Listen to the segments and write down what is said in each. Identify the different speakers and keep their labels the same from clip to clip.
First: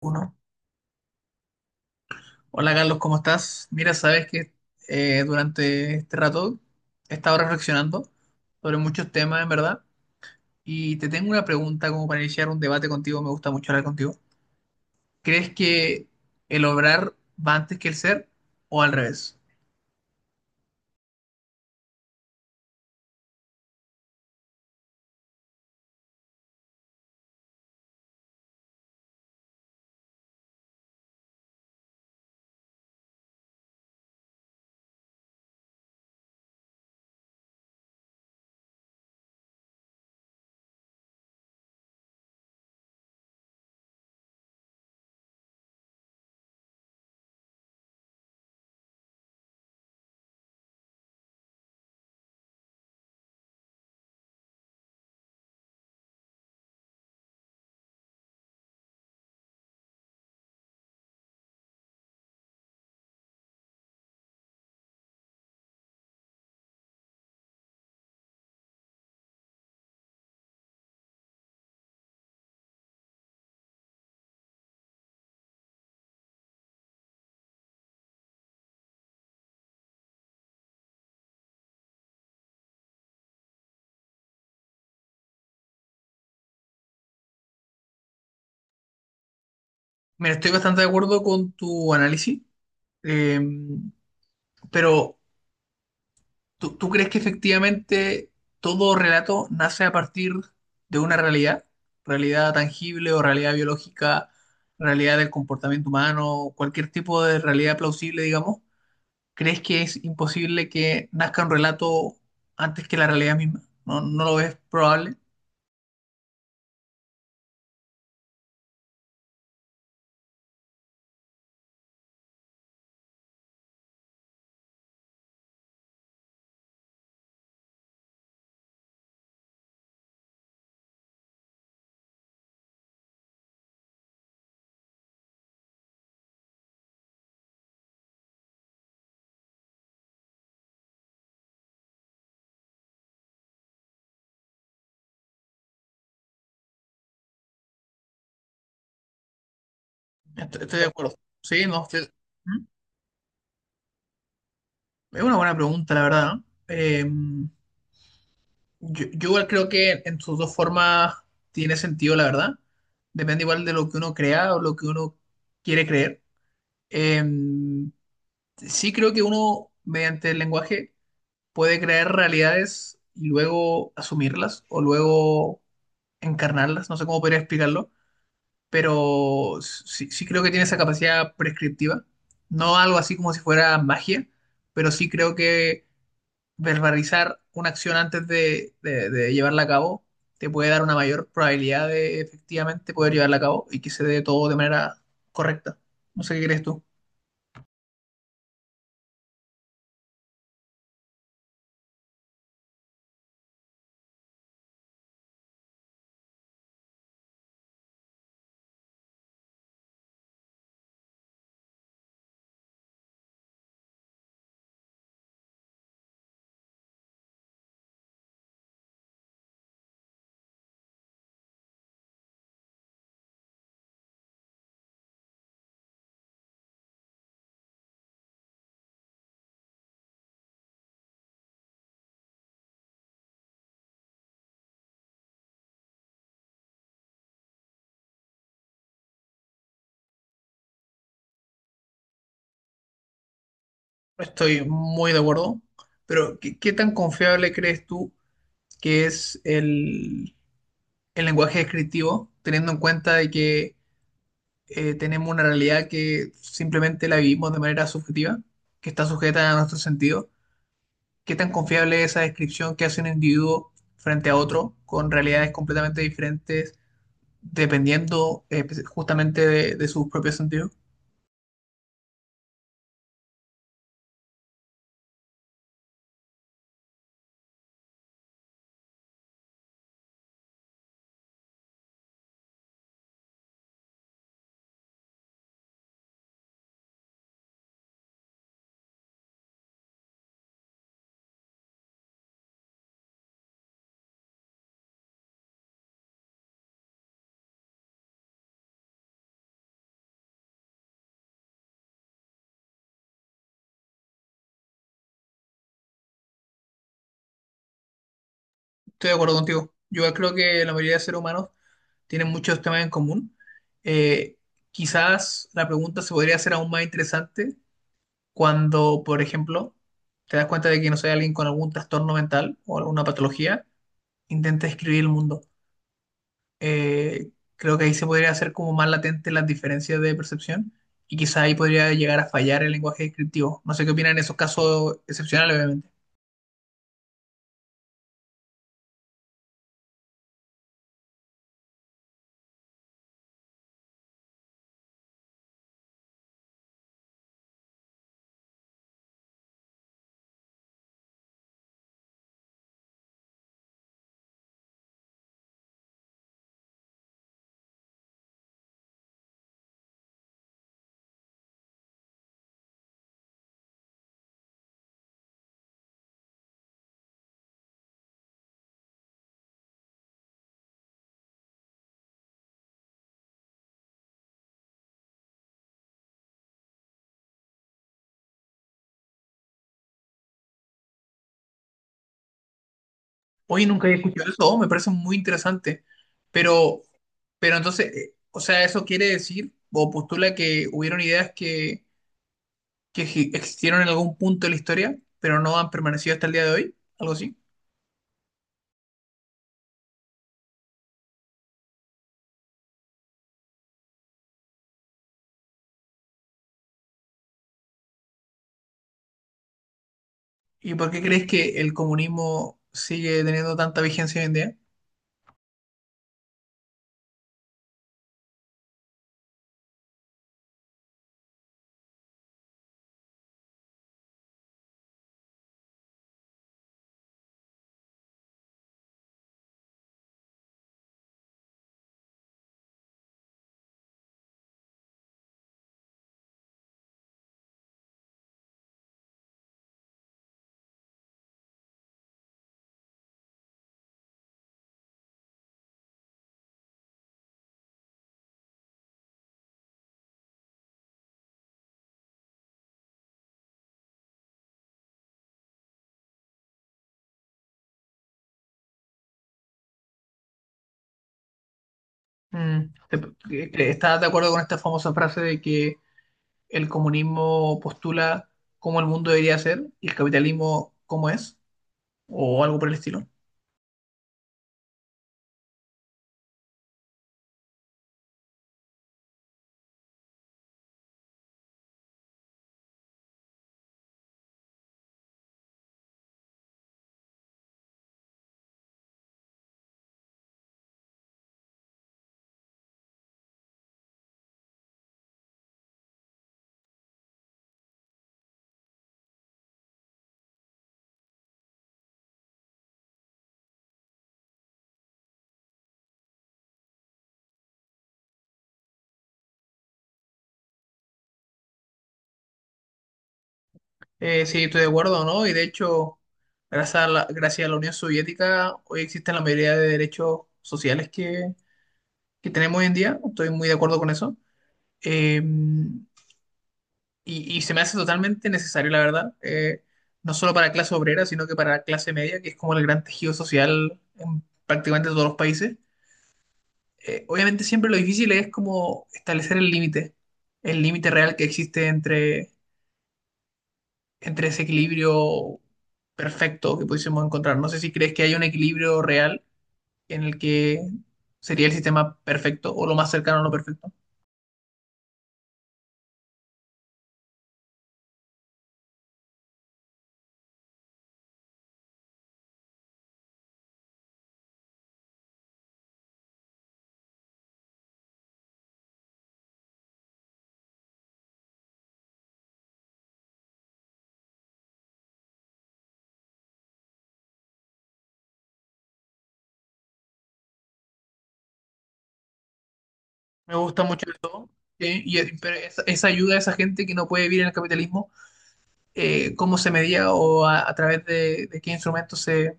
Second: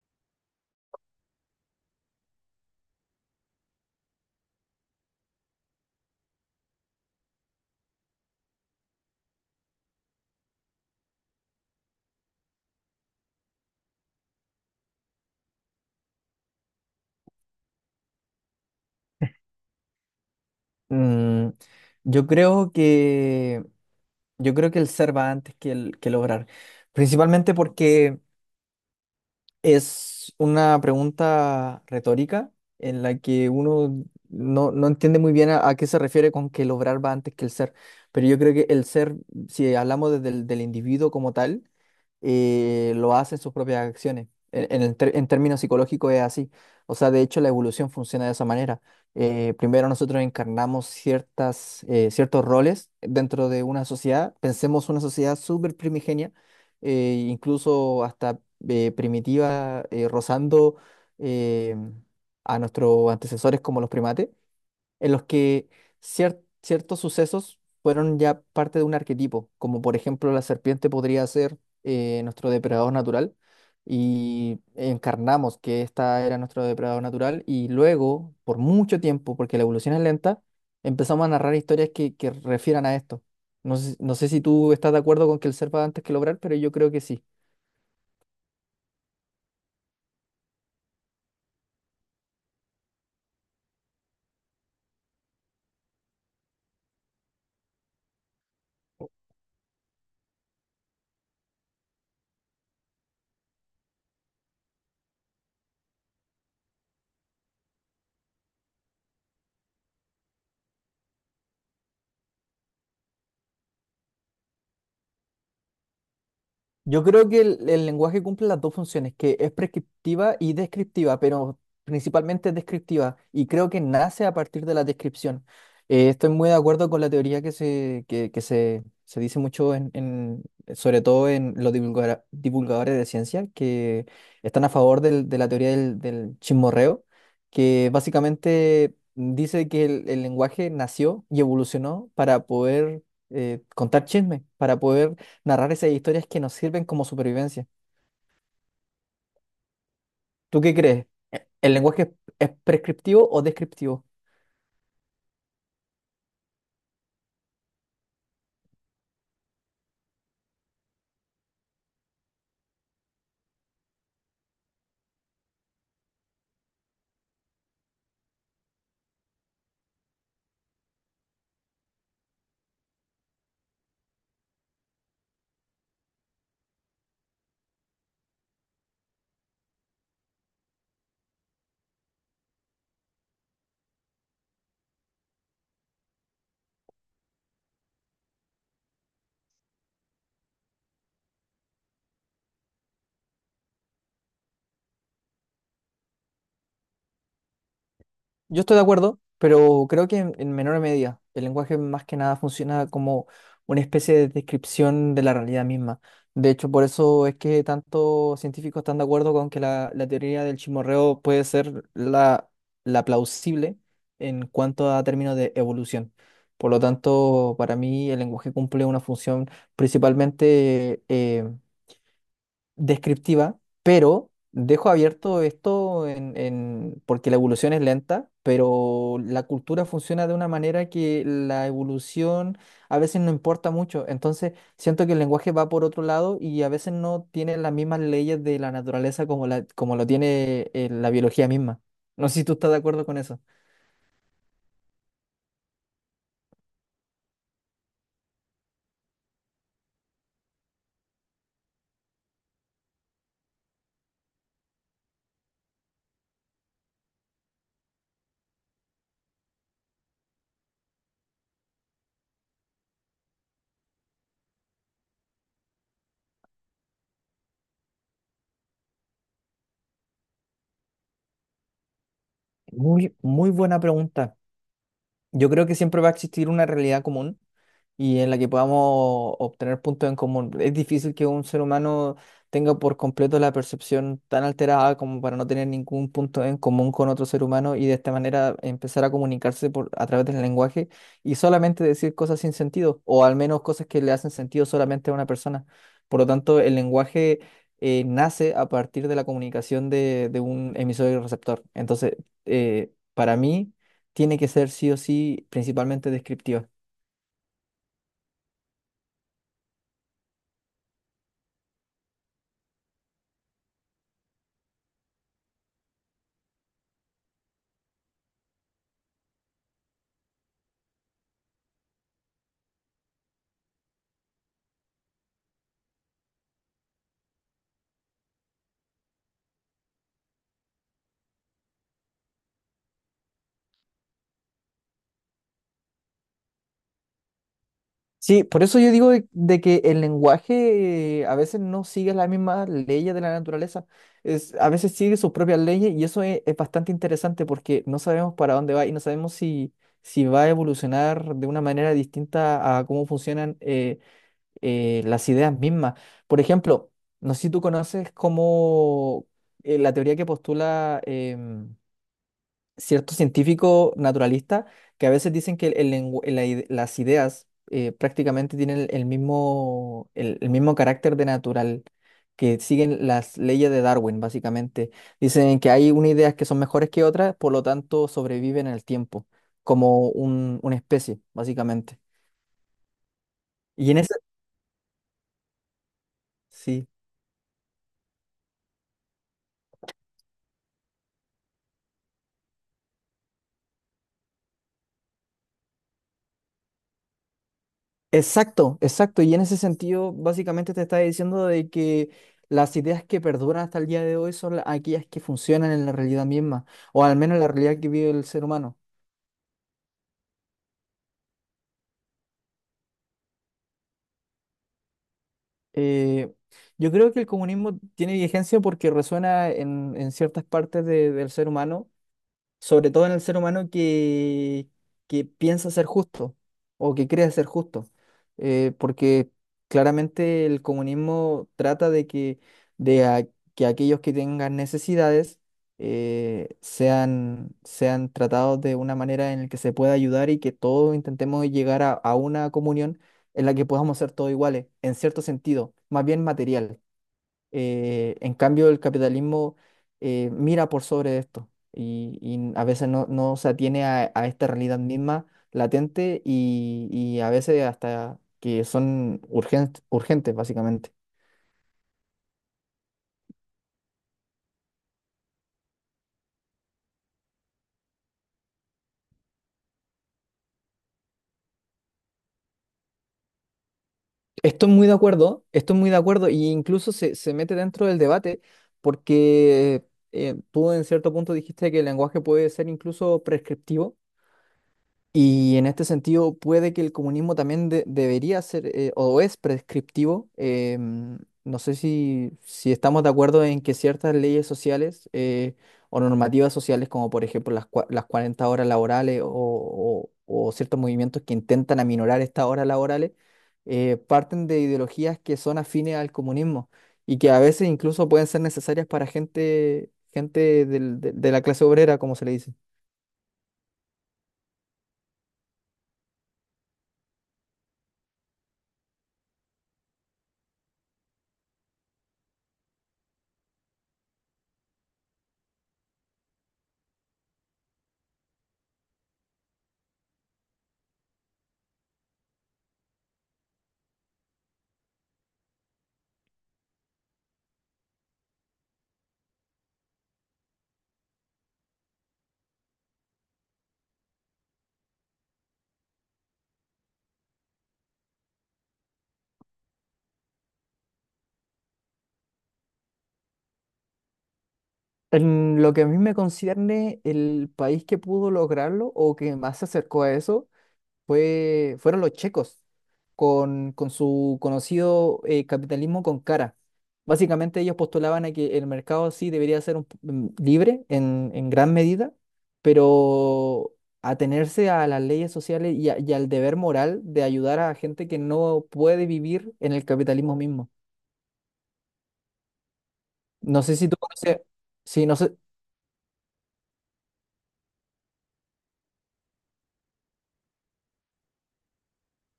Speaker 1: Uno. Hola Carlos, ¿cómo estás? Mira, sabes que durante este rato he estado reflexionando sobre muchos temas, en verdad, y te tengo una pregunta como para iniciar un debate contigo, me gusta mucho hablar contigo. ¿Crees que el obrar va antes que el ser o al revés?
Speaker 2: Mm, yo creo que yo creo que el ser va antes que el obrar, principalmente porque es una pregunta retórica en la que uno no entiende muy bien a qué se refiere con que el obrar va antes que el ser, pero yo creo que el ser, si hablamos desde del individuo como tal, lo hace en sus propias acciones. En términos psicológicos es así. O sea, de hecho, la evolución funciona de esa manera. Primero nosotros encarnamos ciertos roles dentro de una sociedad. Pensemos una sociedad súper primigenia, incluso hasta primitiva, rozando eh, a nuestros antecesores como los primates en los que ciertos sucesos fueron ya parte de un arquetipo, como por ejemplo la serpiente podría ser nuestro depredador natural y encarnamos que esta era nuestro depredador natural y luego, por mucho tiempo, porque la evolución es lenta, empezamos a narrar historias que refieran a esto. No sé si tú estás de acuerdo con que el ser va antes que lograr, pero yo creo que sí.
Speaker 1: Mira, estoy bastante de acuerdo con tu análisis, eh, pero ¿Tú crees que efectivamente todo relato nace a partir de una realidad? ¿Realidad tangible o realidad biológica, realidad del comportamiento humano, cualquier tipo de realidad plausible, digamos? ¿Crees que es imposible que nazca un relato antes que la realidad misma? ¿No, no lo ves probable?
Speaker 2: Yo creo que el lenguaje cumple las dos funciones, que es prescriptiva y descriptiva, pero principalmente es descriptiva, y creo que nace a partir de la descripción. Estoy muy de acuerdo con la teoría que se dice mucho, sobre todo en los divulgadores de ciencia, que están a favor de la teoría del chismorreo, que básicamente dice que el lenguaje nació y evolucionó para poder contar chismes, para poder narrar esas historias que nos sirven como supervivencia. ¿Tú qué
Speaker 1: Estoy de
Speaker 2: crees?
Speaker 1: acuerdo.
Speaker 2: ¿E-
Speaker 1: Sí,
Speaker 2: ¿El
Speaker 1: no,
Speaker 2: lenguaje es
Speaker 1: ¿Mm?
Speaker 2: prescriptivo o descriptivo?
Speaker 1: Es una buena pregunta, la verdad, ¿no? Yo igual creo que en sus dos formas tiene sentido, la verdad. Depende igual de lo que uno crea o lo que uno quiere creer. Eh, sí creo que uno, mediante el lenguaje, puede crear realidades y luego asumirlas o luego encarnarlas. No sé cómo podría explicarlo, pero sí, sí creo que tiene esa capacidad prescriptiva. No algo así como si fuera magia, pero sí creo que verbalizar una acción antes de llevarla a cabo te puede dar una mayor probabilidad de efectivamente poder llevarla a cabo y que se dé todo de manera correcta. No sé qué crees tú.
Speaker 2: Yo estoy de acuerdo, pero creo que en menor medida. El lenguaje más que nada funciona como una especie de descripción de la realidad misma. De hecho, por eso es que tantos científicos están de acuerdo con que la teoría del chimorreo puede ser la plausible en cuanto a términos de evolución. Por lo tanto, para mí el lenguaje cumple una función principalmente descriptiva, pero dejo abierto esto porque la evolución es lenta, pero la cultura funciona de una manera que la evolución a veces no importa mucho. Entonces, siento que el lenguaje va por otro lado y a veces no tiene las mismas leyes de la naturaleza como lo tiene la biología misma. No sé si tú estás de acuerdo con eso.
Speaker 1: Estoy muy de acuerdo, pero ¿qué tan confiable crees tú que es el lenguaje descriptivo, teniendo en cuenta de que tenemos una realidad que simplemente la vivimos de manera subjetiva, que está sujeta a nuestros sentidos? ¿Qué tan confiable es esa descripción que hace un individuo frente a otro con realidades completamente diferentes dependiendo justamente de sus propios sentidos?
Speaker 2: Muy, muy buena pregunta. Yo creo que siempre va a existir una realidad común y en la que podamos obtener puntos en común. Es difícil que un ser humano tenga por completo la percepción tan alterada como para no tener ningún punto en común con otro ser humano y de esta manera empezar a comunicarse a través del lenguaje y solamente decir cosas sin sentido o al menos cosas que le hacen sentido solamente a una persona. Por lo tanto, el lenguaje nace a partir de la comunicación de un emisor y receptor. Entonces, para mí, tiene que ser sí o sí principalmente descriptiva.
Speaker 1: Estoy de acuerdo contigo. Yo creo que la mayoría de seres humanos tienen muchos temas en común. Eh, quizás la pregunta se podría hacer aún más interesante cuando, por ejemplo, te das cuenta de que no soy alguien con algún trastorno mental o alguna patología, intenta describir el mundo. eh, creo que ahí se podría hacer como más latente las diferencias de percepción y quizá ahí podría llegar a fallar el lenguaje descriptivo. No sé qué opinan en esos casos excepcionales, obviamente.
Speaker 2: Sí, por eso yo digo de que el lenguaje a veces no sigue las mismas leyes de la naturaleza, a veces sigue sus propias leyes y eso es bastante interesante porque no sabemos para dónde va y no sabemos si va a evolucionar de una manera distinta a cómo funcionan las ideas mismas. Por ejemplo, no sé si tú conoces como la teoría que postula ciertos científicos naturalistas que a veces dicen que el lengu- la ide- las ideas prácticamente tienen el mismo, el mismo carácter de natural, que siguen las leyes de Darwin, básicamente. Dicen que hay unas ideas que son mejores que otras, por lo tanto sobreviven en el tiempo, como una especie, básicamente.
Speaker 1: Hoy nunca
Speaker 2: Y
Speaker 1: he
Speaker 2: en ese,
Speaker 1: escuchado eso, oh, me parece muy interesante, pero,
Speaker 2: sí.
Speaker 1: pero entonces, o sea, eso quiere decir o postula que hubieron ideas que, que existieron en algún punto de la historia, pero no han permanecido hasta el día de hoy, algo así.
Speaker 2: Exacto, exacto. Y en ese sentido, básicamente te está diciendo de que las ideas que perduran hasta el día de hoy son aquellas que funcionan en la realidad misma, o al menos en la realidad que vive el ser humano.
Speaker 1: ¿Y por qué crees que el comunismo sigue teniendo tanta vigencia hoy en día?
Speaker 2: Eh, yo creo que el comunismo tiene vigencia porque resuena en ciertas partes del ser humano sobre todo en el ser humano que piensa ser justo o que cree ser justo, porque claramente el comunismo trata de que aquellos que tengan necesidades sean tratados de una manera en la que se pueda ayudar y que todos intentemos llegar a una comunión en la que podamos ser todos iguales, en cierto sentido, más bien material. En cambio, el capitalismo mira por sobre esto y a veces no se atiene a esta realidad misma latente y a veces hasta que son urgentes, urgentes, básicamente.
Speaker 1: Mm, te- ¿Estás de acuerdo con esta famosa frase de que el comunismo postula cómo el mundo debería ser y el capitalismo cómo es? O algo por el estilo.
Speaker 2: Estoy muy de acuerdo, estoy muy de acuerdo y incluso se mete dentro del debate porque tú en cierto punto dijiste que el lenguaje puede ser incluso prescriptivo. Y en este sentido, puede que el comunismo también debería ser o es prescriptivo. No sé si estamos de acuerdo en que ciertas leyes sociales o normativas sociales, como por ejemplo las 40 horas laborales o ciertos movimientos que intentan aminorar estas horas laborales, parten de ideologías que son afines al comunismo y que a veces incluso pueden ser necesarias para gente de la clase obrera, como se le dice.
Speaker 1: Sí, estoy de acuerdo, ¿no? Y de hecho, gracias a la Unión Soviética, hoy existen la mayoría de derechos sociales que tenemos hoy en día. Estoy muy de acuerdo con eso. Eh, y se me hace totalmente necesario, la verdad. No solo para clase obrera, sino que para clase media, que es como el gran tejido social en prácticamente todos los países obviamente siempre lo difícil es como establecer el límite real que existe entre, entre ese equilibrio perfecto que pudiésemos encontrar. No sé si crees que hay un equilibrio real en el que sería el sistema perfecto o lo más cercano a lo perfecto.
Speaker 2: En lo que a mí me concierne, el país que pudo lograrlo o que más se acercó a eso fueron los checos, con su conocido capitalismo con cara. Básicamente ellos postulaban a que el mercado sí debería ser libre en gran medida, pero atenerse a las leyes sociales y al deber moral de ayudar a gente que no puede vivir en el capitalismo mismo.
Speaker 1: Me gusta
Speaker 2: No sé
Speaker 1: mucho
Speaker 2: si tú
Speaker 1: eso.
Speaker 2: conoces,
Speaker 1: Sí, y
Speaker 2: sí, no sé.
Speaker 1: pero esa ayuda a esa gente que no puede vivir en el capitalismo, cómo se medía o a través de qué instrumentos se,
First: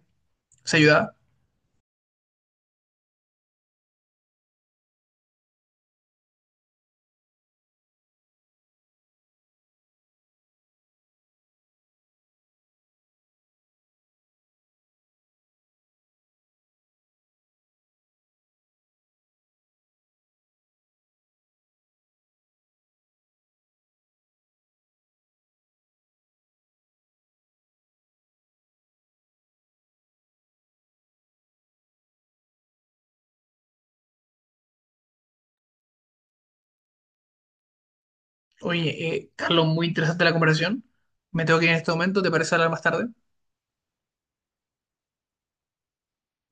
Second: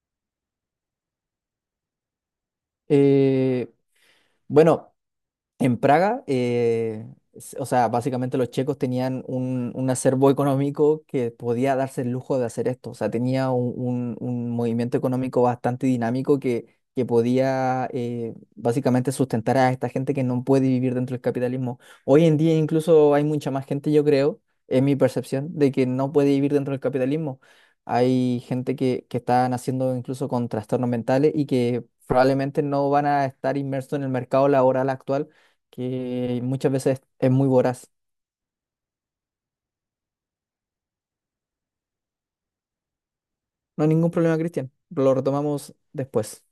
Speaker 1: se ayudaba.
Speaker 2: eh, bueno. En Praga, o sea, básicamente los checos tenían un acervo económico que podía darse el lujo de hacer esto. O sea, tenía un movimiento económico bastante dinámico que podía básicamente sustentar a esta gente que no puede vivir dentro del capitalismo. Hoy en día incluso hay mucha más gente, yo creo, es mi percepción, de que no puede vivir dentro del capitalismo. Hay gente que está naciendo incluso con trastornos mentales y que probablemente no van a estar inmersos en el mercado laboral actual que muchas veces es muy voraz.
Speaker 1: Oye, Carlos, muy interesante la conversación. Me tengo que ir en este momento, ¿te parece hablar más tarde?
Speaker 2: No hay ningún problema, Cristian. Lo retomamos después.